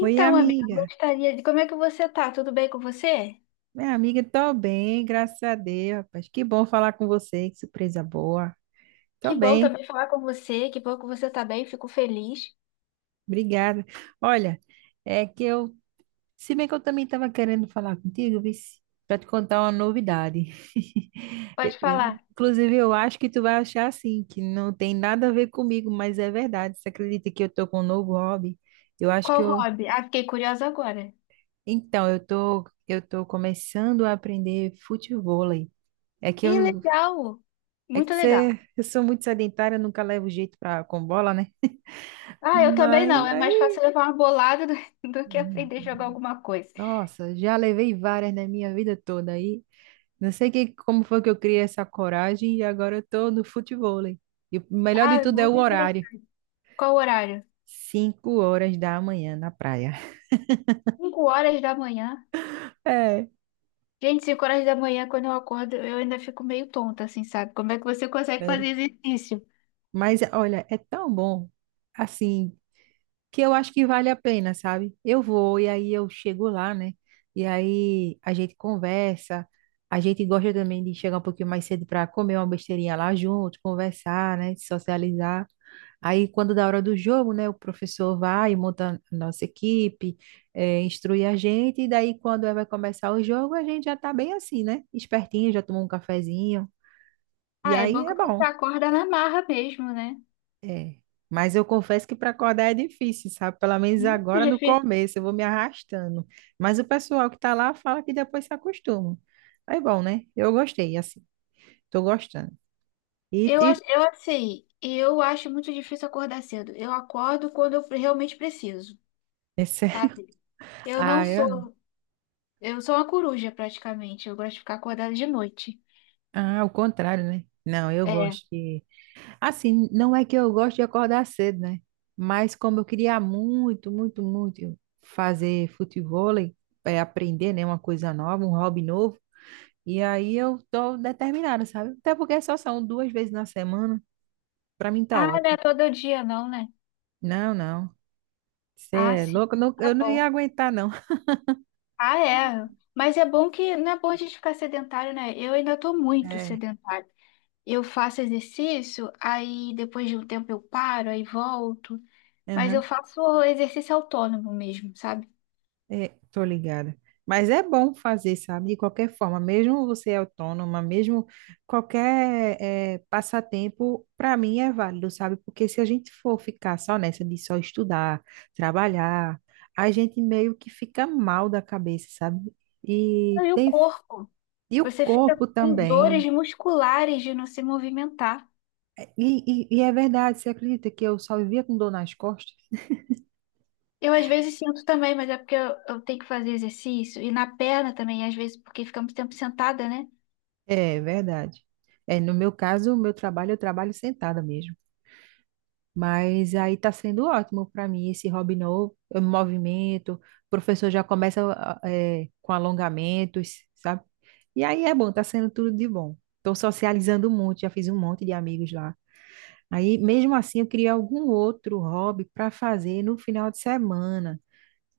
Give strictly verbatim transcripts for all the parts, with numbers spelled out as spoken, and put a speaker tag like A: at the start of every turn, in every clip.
A: Oi,
B: amiga, eu
A: amiga.
B: gostaria de... Como é que você tá? Tudo bem com você?
A: Minha amiga, tô bem, graças a Deus, rapaz. Que bom falar com você, que surpresa boa.
B: Que
A: Tô
B: bom
A: bem,
B: também falar com você, que bom que você tá bem, fico feliz.
A: obrigada. Olha, é que eu, se bem que eu também estava querendo falar contigo, para te contar uma novidade. Eu-
B: Pode
A: eu-
B: falar.
A: inclusive, eu acho que tu vai achar assim, que não tem nada a ver comigo, mas é verdade. Você acredita que eu tô com um novo hobby? Eu acho que
B: Qual
A: eu,
B: hobby? Ah, fiquei curiosa agora.
A: Então, eu tô, eu tô começando a aprender futevôlei. É que
B: Ih,
A: eu
B: legal!
A: É
B: Muito
A: que
B: legal.
A: você, eu sou muito sedentária, nunca levo jeito pra, com bola, né?
B: Ah, eu também
A: Mas
B: não, é mais
A: aí,
B: fácil levar uma bolada do, do que aprender a jogar alguma coisa.
A: nossa, já levei várias na minha vida toda aí. Não sei que, como foi que eu criei essa coragem e agora eu tô no futevôlei. E o melhor de
B: Ah,
A: tudo é o
B: muito
A: horário.
B: interessante. Qual o horário?
A: Cinco horas da manhã na praia.
B: Cinco horas da manhã.
A: É,
B: Gente, cinco horas da manhã, quando eu acordo, eu ainda fico meio tonta, assim, sabe? Como é que você consegue
A: sério.
B: fazer exercício?
A: Mas olha, é tão bom. Assim, que eu acho que vale a pena, sabe? Eu vou e aí eu chego lá, né? E aí a gente conversa, a gente gosta também de chegar um pouquinho mais cedo para comer uma besteirinha lá junto, conversar, né? Socializar. Aí, quando da hora do jogo, né, o professor vai e monta a nossa equipe, eh, instrui a gente, e daí, quando é, vai começar o jogo, a gente já tá bem assim, né? Espertinho, já tomou um cafezinho, e
B: Ah, é
A: aí
B: bom
A: é
B: que você
A: bom.
B: acorda na marra mesmo, né?
A: É. Mas eu confesso que para acordar é difícil, sabe? Pelo menos
B: Muito
A: agora no
B: difícil.
A: começo eu vou me arrastando. Mas o pessoal que está lá fala que depois se acostuma. É bom, né? Eu gostei, assim. Tô gostando. E,
B: Eu acho,
A: e
B: eu assim, eu acho muito difícil acordar cedo. Eu acordo quando eu realmente preciso,
A: esse-
B: sabe? Eu não
A: ah, eu não.
B: sou, eu sou uma coruja praticamente. Eu gosto de ficar acordada de noite.
A: Ah, o contrário, né? Não, eu
B: É.
A: gosto de. Assim, não é que eu gosto de acordar cedo, né? Mas como eu queria muito, muito, muito fazer futevôlei, é, aprender, né, uma coisa nova, um hobby novo. E aí eu tô determinada, sabe? Até porque só são duas vezes na semana, pra mim tá
B: Ah, não é
A: ótimo.
B: todo dia não, né?
A: Não, não. Você
B: Ah,
A: é
B: sim.
A: louco, eu não-
B: Tá
A: eu não ia
B: bom.
A: aguentar, não.
B: Ah, é. Mas é bom que não é bom a gente ficar sedentário, né? Eu ainda tô muito
A: É,
B: sedentário. Eu faço exercício, aí depois de um tempo eu paro, aí volto. Mas eu
A: aham,
B: faço exercício autônomo mesmo, sabe?
A: é, tô ligada. Mas é bom fazer, sabe? De qualquer forma, mesmo você autônoma, mesmo qualquer é, passatempo, para mim é válido, sabe? Porque se a gente for ficar só nessa de só estudar, trabalhar, a gente meio que fica mal da cabeça, sabe? E
B: E o
A: tem
B: corpo.
A: e o
B: Você fica
A: corpo
B: com dores
A: também.
B: musculares de não se movimentar.
A: E, e, e é verdade, você acredita que eu só vivia com dor nas costas?
B: Eu às vezes sinto também, mas é porque eu, eu tenho que fazer exercício. E na perna também, às vezes, porque fica muito tempo sentada, né?
A: É verdade. É, no meu caso, o meu trabalho, eu trabalho sentada mesmo. Mas aí tá sendo ótimo para mim esse hobby novo, eu me movimento, o professor já começa ah, ah, é, com alongamentos, sabe? E aí é bom, tá sendo tudo de bom. Estou socializando muito, já fiz um monte de amigos lá. Aí, mesmo assim, eu queria algum outro hobby para fazer no final de semana.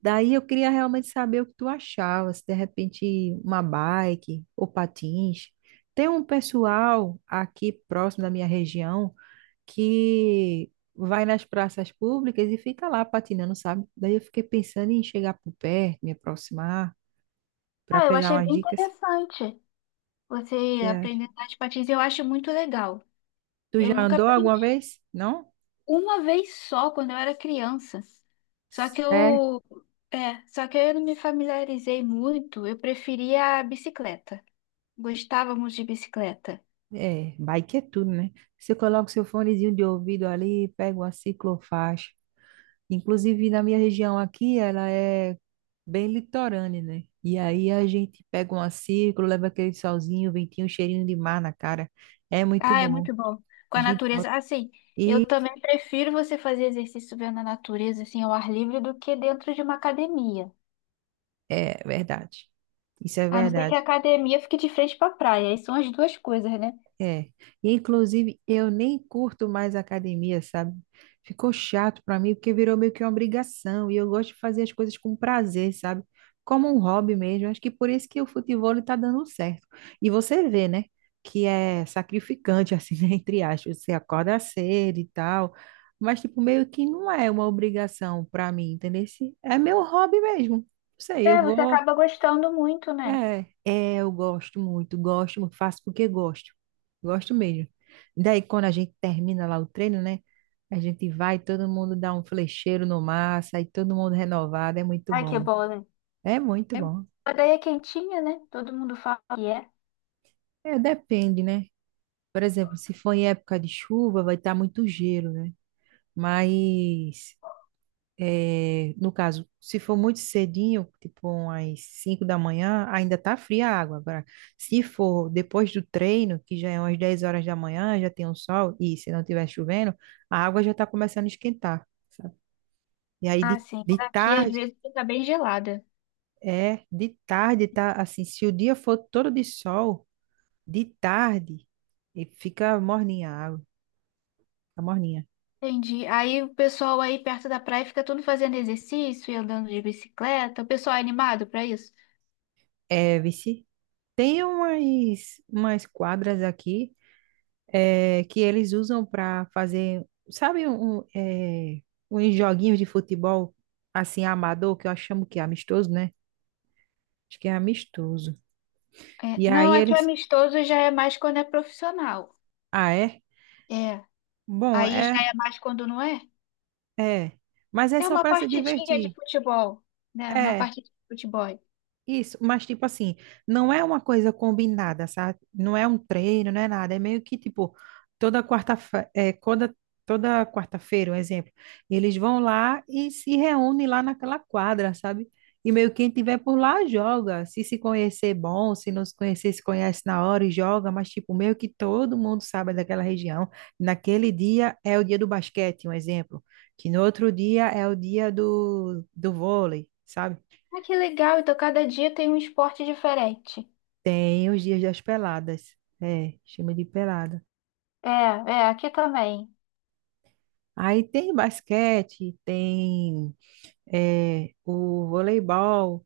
A: Daí eu queria realmente saber o que tu achava, se de repente uma bike ou patins. Tem um pessoal aqui próximo da minha região que vai nas praças públicas e fica lá patinando, sabe? Daí eu fiquei pensando em chegar por perto, me aproximar, para
B: Ah, eu
A: pegar
B: achei
A: umas
B: bem
A: dicas.
B: interessante você
A: Você acha?
B: aprender a andar de patins. Eu acho muito legal.
A: Tu já
B: Eu nunca
A: andou alguma
B: aprendi.
A: vez? Não?
B: Uma vez só, quando eu era criança. Só que
A: Sério?
B: eu... É, só que eu não me familiarizei muito. Eu preferia a bicicleta. Gostava muito de bicicleta.
A: É, bike é tudo, né? Você coloca o seu fonezinho de ouvido ali, pega uma ciclofaixa. Inclusive, na minha região aqui, ela é bem litorânea, né? E aí a gente pega uma círculo, leva aquele solzinho, ventinho, cheirinho de mar na cara. É muito
B: Ah, é
A: bom.
B: muito bom. Com a
A: Gente, ó,
B: natureza. Assim, eu também prefiro você fazer exercício vendo a natureza, assim, ao ar livre, do que dentro de uma academia.
A: é verdade. Isso é
B: A não ser que a
A: verdade.
B: academia fique de frente pra praia. Aí são as duas coisas, né?
A: É, e inclusive eu nem curto mais academia, sabe? Ficou chato pra mim porque virou meio que uma obrigação e eu gosto de fazer as coisas com prazer, sabe? Como um hobby mesmo. Acho que por isso que o futebol tá dando certo. E você vê, né? Que é sacrificante, assim, né? Entre aspas, você acorda cedo e tal, mas tipo meio que não é uma obrigação pra mim, entendeu? Se- É meu hobby mesmo. Não sei, eu
B: É, você
A: vou
B: acaba gostando muito, né?
A: é, é, eu gosto muito, gosto muito, faço porque gosto, gosto mesmo. Daí, quando a gente termina lá o treino, né? A gente vai, todo mundo dá um flecheiro no mar, sai todo mundo renovado, é muito
B: Ai, que
A: bom.
B: bom, né?
A: É muito
B: É-
A: bom.
B: A daí é quentinha, né? Todo mundo fala que é.
A: É, depende, né? Por exemplo, se for em época de chuva, vai estar muito gelo, né? Mas é, no caso, se for muito cedinho, tipo umas cinco da manhã, ainda tá fria a água. Agora, se for depois do treino, que já é umas dez horas da manhã, já tem um sol, e se não tiver chovendo, a água já tá começando a esquentar, sabe? E aí
B: Ah,
A: de,
B: sim.
A: de
B: Aqui, às
A: tarde,
B: vezes, fica bem gelada.
A: é, De tarde tá assim, se o dia for todo de sol, de tarde, e fica morninha a água, fica morninha.
B: Entendi. Aí o pessoal aí perto da praia fica todo fazendo exercício e andando de bicicleta. O pessoal é animado pra isso?
A: É, vici, Tem umas, umas quadras aqui é, que eles usam para fazer, sabe, um, é, uns joguinhos de futebol assim amador, que eu chamo que é amistoso, né? Acho que é amistoso.
B: É,
A: E
B: não,
A: aí
B: é que
A: eles,
B: amistoso já é mais quando é profissional.
A: ah, é?
B: É.
A: Bom,
B: Aí
A: é,
B: já é mais quando não é.
A: é. Mas é
B: É
A: só
B: uma
A: para se
B: partidinha de
A: divertir.
B: futebol, né? Uma
A: É.
B: partida de futebol.
A: Isso, mas tipo assim, não é uma coisa combinada, sabe? Não é um treino, não é nada. É meio que tipo, toda quarta-feira, toda, toda quarta-feira, um exemplo, eles vão lá e se reúnem lá naquela quadra, sabe? E meio que quem tiver por lá joga. Se se conhecer, bom. Se não se conhecer, se conhece na hora e joga. Mas, tipo, meio que todo mundo sabe daquela região. Naquele dia é o dia do basquete, um exemplo. Que no outro dia é o dia do, do vôlei, sabe?
B: Ah, que legal, então cada dia tem um esporte diferente.
A: Tem os dias das peladas. É, chama de pelada.
B: É, é, aqui também.
A: Aí tem basquete, tem é, o voleibol,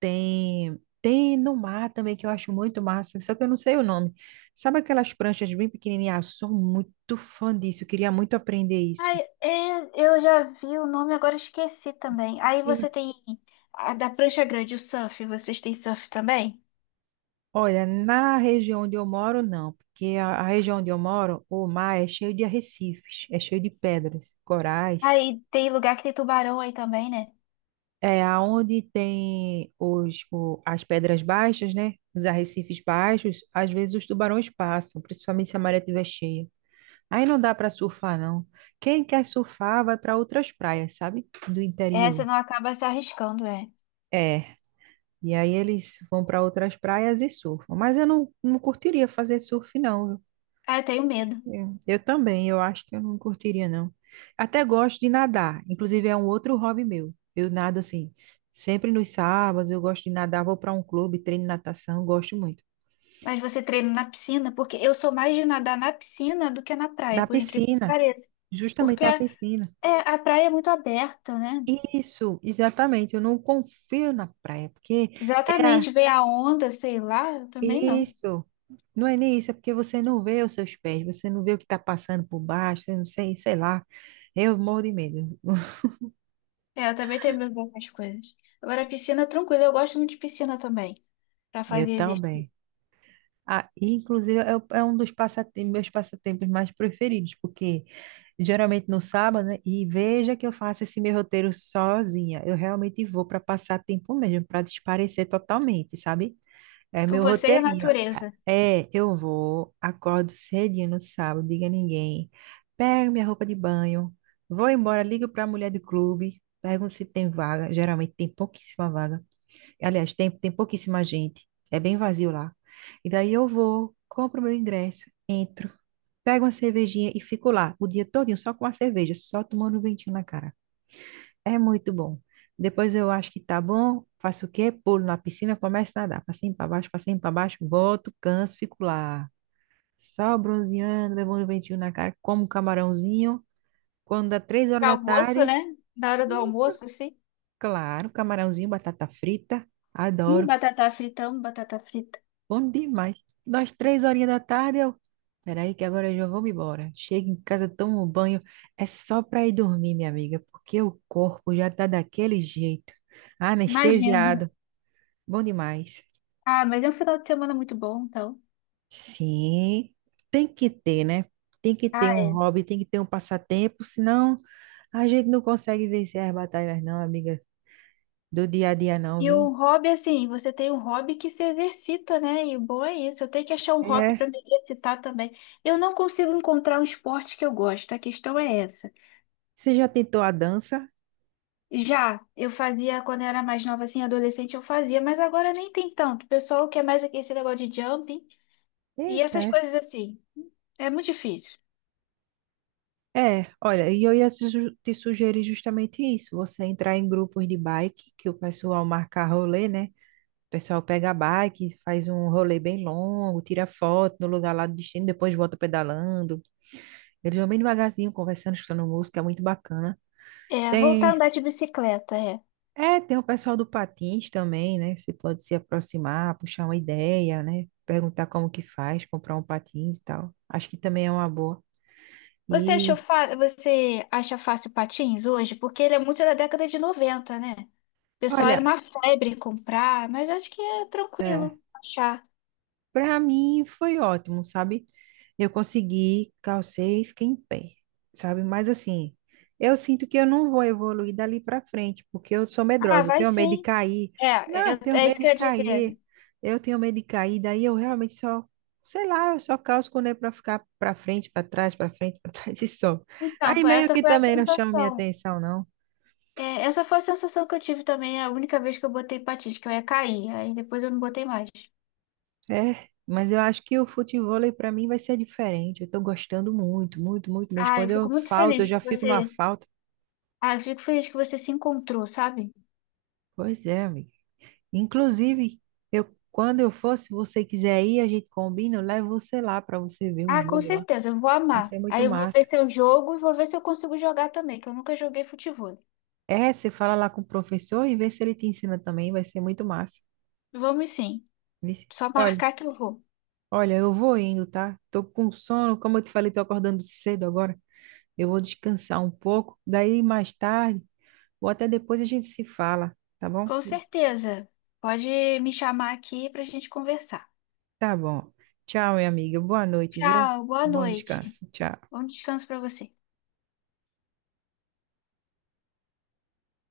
A: tem, tem no mar também, que eu acho muito massa, só que eu não sei o nome. Sabe aquelas pranchas bem pequenininhas? Eu sou muito fã disso, eu queria muito aprender isso.
B: Ai, é, eu já vi o nome, agora esqueci também. Aí
A: Eu-
B: você tem a da prancha grande, o surf, vocês têm surf também?
A: Olha, na região onde eu moro, não, porque a, a região onde eu moro, o mar é cheio de arrecifes, é cheio de pedras, corais.
B: Aí tem lugar que tem tubarão aí também, né?
A: É, aonde tem os, o- as pedras baixas, né? Os arrecifes baixos, às vezes os tubarões passam, principalmente se a maré estiver cheia. Aí não dá para surfar, não. Quem quer surfar vai para outras praias, sabe? Do
B: É,
A: interior.
B: você não acaba se arriscando, é.
A: É. E aí eles vão para outras praias e surfam. Mas eu não, não curtiria fazer surf, não.
B: Ah, eu tenho medo.
A: É. Eu também, eu acho que eu não curtiria, não. Até gosto de nadar, inclusive é um outro hobby meu. Eu nado assim, sempre nos sábados, eu gosto de nadar, vou para um clube, treino natação, gosto muito.
B: Mas você treina na piscina? Porque eu sou mais de nadar na piscina do que na praia,
A: Da
B: por incrível que
A: piscina,
B: pareça.
A: justamente
B: Porque
A: da
B: a,
A: piscina.
B: é, a praia é muito aberta, né?
A: Isso, exatamente, eu não confio na praia, porque é a...
B: Exatamente, vem a onda, sei lá, eu também não.
A: isso. Não é nem isso, é porque você não vê os seus pés, você não vê o que está passando por baixo, você não sei, sei lá. Eu morro de medo.
B: É, eu também tenho medo dessas coisas. Agora, a piscina, tranquilo, eu gosto muito de piscina também, pra
A: Eu
B: fazer exercício.
A: também. Ah, inclusive, é, o- é um dos passatem- meus passatempos mais preferidos, porque geralmente no sábado, né? E veja que eu faço esse meu roteiro sozinha. Eu realmente vou para passar tempo mesmo, para desaparecer totalmente, sabe? É
B: Com
A: meu
B: você e a
A: roteirinho.
B: natureza.
A: É, eu vou, acordo cedinho no sábado, diga a ninguém, pego minha roupa de banho, vou embora, ligo para a mulher do clube, pergunto se tem vaga. Geralmente tem pouquíssima vaga. Aliás, tem, tem pouquíssima gente. É bem vazio lá. E daí eu vou, compro meu ingresso, entro, pego uma cervejinha e fico lá o dia todinho só com a cerveja, só tomando um ventinho na cara. É muito bom. Depois eu acho que tá bom, faço o quê? Pulo na piscina, começo a nadar. Passinho para baixo, passinho para baixo, volto, canso, fico lá. Só bronzeando, levando um ventinho na cara, como um camarãozinho. Quando dá três horas
B: Pra
A: da
B: Almoço,
A: tarde,
B: né? Na hora do
A: isso,
B: almoço, assim.
A: claro, camarãozinho, batata frita.
B: Hum,
A: Adoro.
B: batata frita, amo batata frita.
A: Bom demais. Nós, três horinhas da tarde, eu. Peraí, que agora eu já vou me embora. Chego em casa, tomo um banho. É só para ir dormir, minha amiga, porque o corpo já tá daquele jeito.
B: Imagina.
A: Anestesiado. Bom demais.
B: Ah, mas é um final de semana muito bom, então.
A: Sim, tem que ter, né? Tem que ter
B: Ah,
A: um
B: é.
A: hobby, tem que ter um passatempo, senão a gente não consegue vencer as batalhas, não, amiga, do dia a dia, não,
B: E
A: viu?
B: o hobby, assim, você tem um hobby que se exercita, né? E o bom é isso. Eu tenho que achar um hobby
A: É.
B: para me exercitar também. Eu não consigo encontrar um esporte que eu gosto, a questão é essa.
A: Você já tentou a dança?
B: Já eu fazia quando eu era mais nova, assim, adolescente, eu fazia, mas agora nem tem tanto. O pessoal quer mais aqui esse negócio de jumping e
A: Eita.
B: essas coisas assim. É muito difícil.
A: É, olha, e eu ia te su- te sugerir justamente isso, você entrar em grupos de bike, que o pessoal marca rolê, né? O pessoal pega a bike, faz um rolê bem longo, tira foto no lugar lá do destino, depois volta pedalando. Eles vão bem devagarzinho, conversando, escutando música, é muito bacana.
B: É, voltar a
A: Tem,
B: andar de bicicleta,
A: é, tem o pessoal do patins também, né? Você pode se aproximar, puxar uma ideia, né? Perguntar como que faz, comprar um patins e tal. Acho que também é uma boa.
B: Você achou
A: E,
B: fa... você acha fácil patins hoje? Porque ele é muito da década de noventa, né? O pessoal era
A: olha,
B: uma febre comprar, mas acho que é
A: é.
B: tranquilo achar.
A: Para mim foi ótimo, sabe? Eu consegui, calcei e fiquei em pé, sabe? Mas assim, eu sinto que eu não vou evoluir dali para frente, porque eu sou
B: Ah,
A: medrosa, eu
B: vai
A: tenho medo de
B: sim.
A: cair. Não,
B: É,
A: eu
B: eu-
A: tenho
B: é isso
A: medo
B: que
A: de
B: eu ia
A: cair.
B: dizer.
A: Eu tenho medo de cair, daí eu realmente só, sei lá, eu só calço quando é para ficar para frente, para trás, para frente, para trás e só.
B: Então,
A: Aí
B: foi,
A: meio
B: essa
A: que
B: foi a
A: também não chama minha
B: sensação.
A: atenção, não.
B: É, essa foi a sensação que eu tive também, é a única vez que eu botei patins, que eu ia cair. Aí depois eu não botei mais.
A: É, mas eu acho que o futebol para mim vai ser diferente. Eu tô gostando muito, muito, muito mesmo.
B: Ah, eu
A: Quando eu
B: fico muito
A: falto, eu
B: feliz
A: já
B: que
A: fico numa
B: você.
A: falta.
B: Ah, eu fico feliz que você se encontrou, sabe?
A: Pois é, amigo. Inclusive, eu quando eu for, se você quiser ir, a gente combina, eu levo você lá para você ver um
B: Ah, com
A: jogo lá.
B: certeza, eu vou
A: Vai
B: amar.
A: ser muito
B: Aí eu vou
A: massa.
B: ver se eu jogo e vou ver se eu consigo jogar também, que eu nunca joguei futebol.
A: É, você fala lá com o professor e vê se ele te ensina também, vai ser muito massa.
B: Vamos sim,
A: Vixe.
B: só
A: Olha,
B: marcar que eu vou.
A: olha, eu vou indo, tá? Tô com sono, como eu te falei, tô acordando cedo agora. Eu vou descansar um pouco. Daí mais tarde Ou até depois a gente se fala, tá bom?
B: Com certeza. Pode me chamar aqui pra gente conversar.
A: Tá bom. Tchau, minha amiga. Boa noite, viu?
B: Tchau, boa
A: Bom
B: noite.
A: descanso. Tchau.
B: Bom descanso pra você.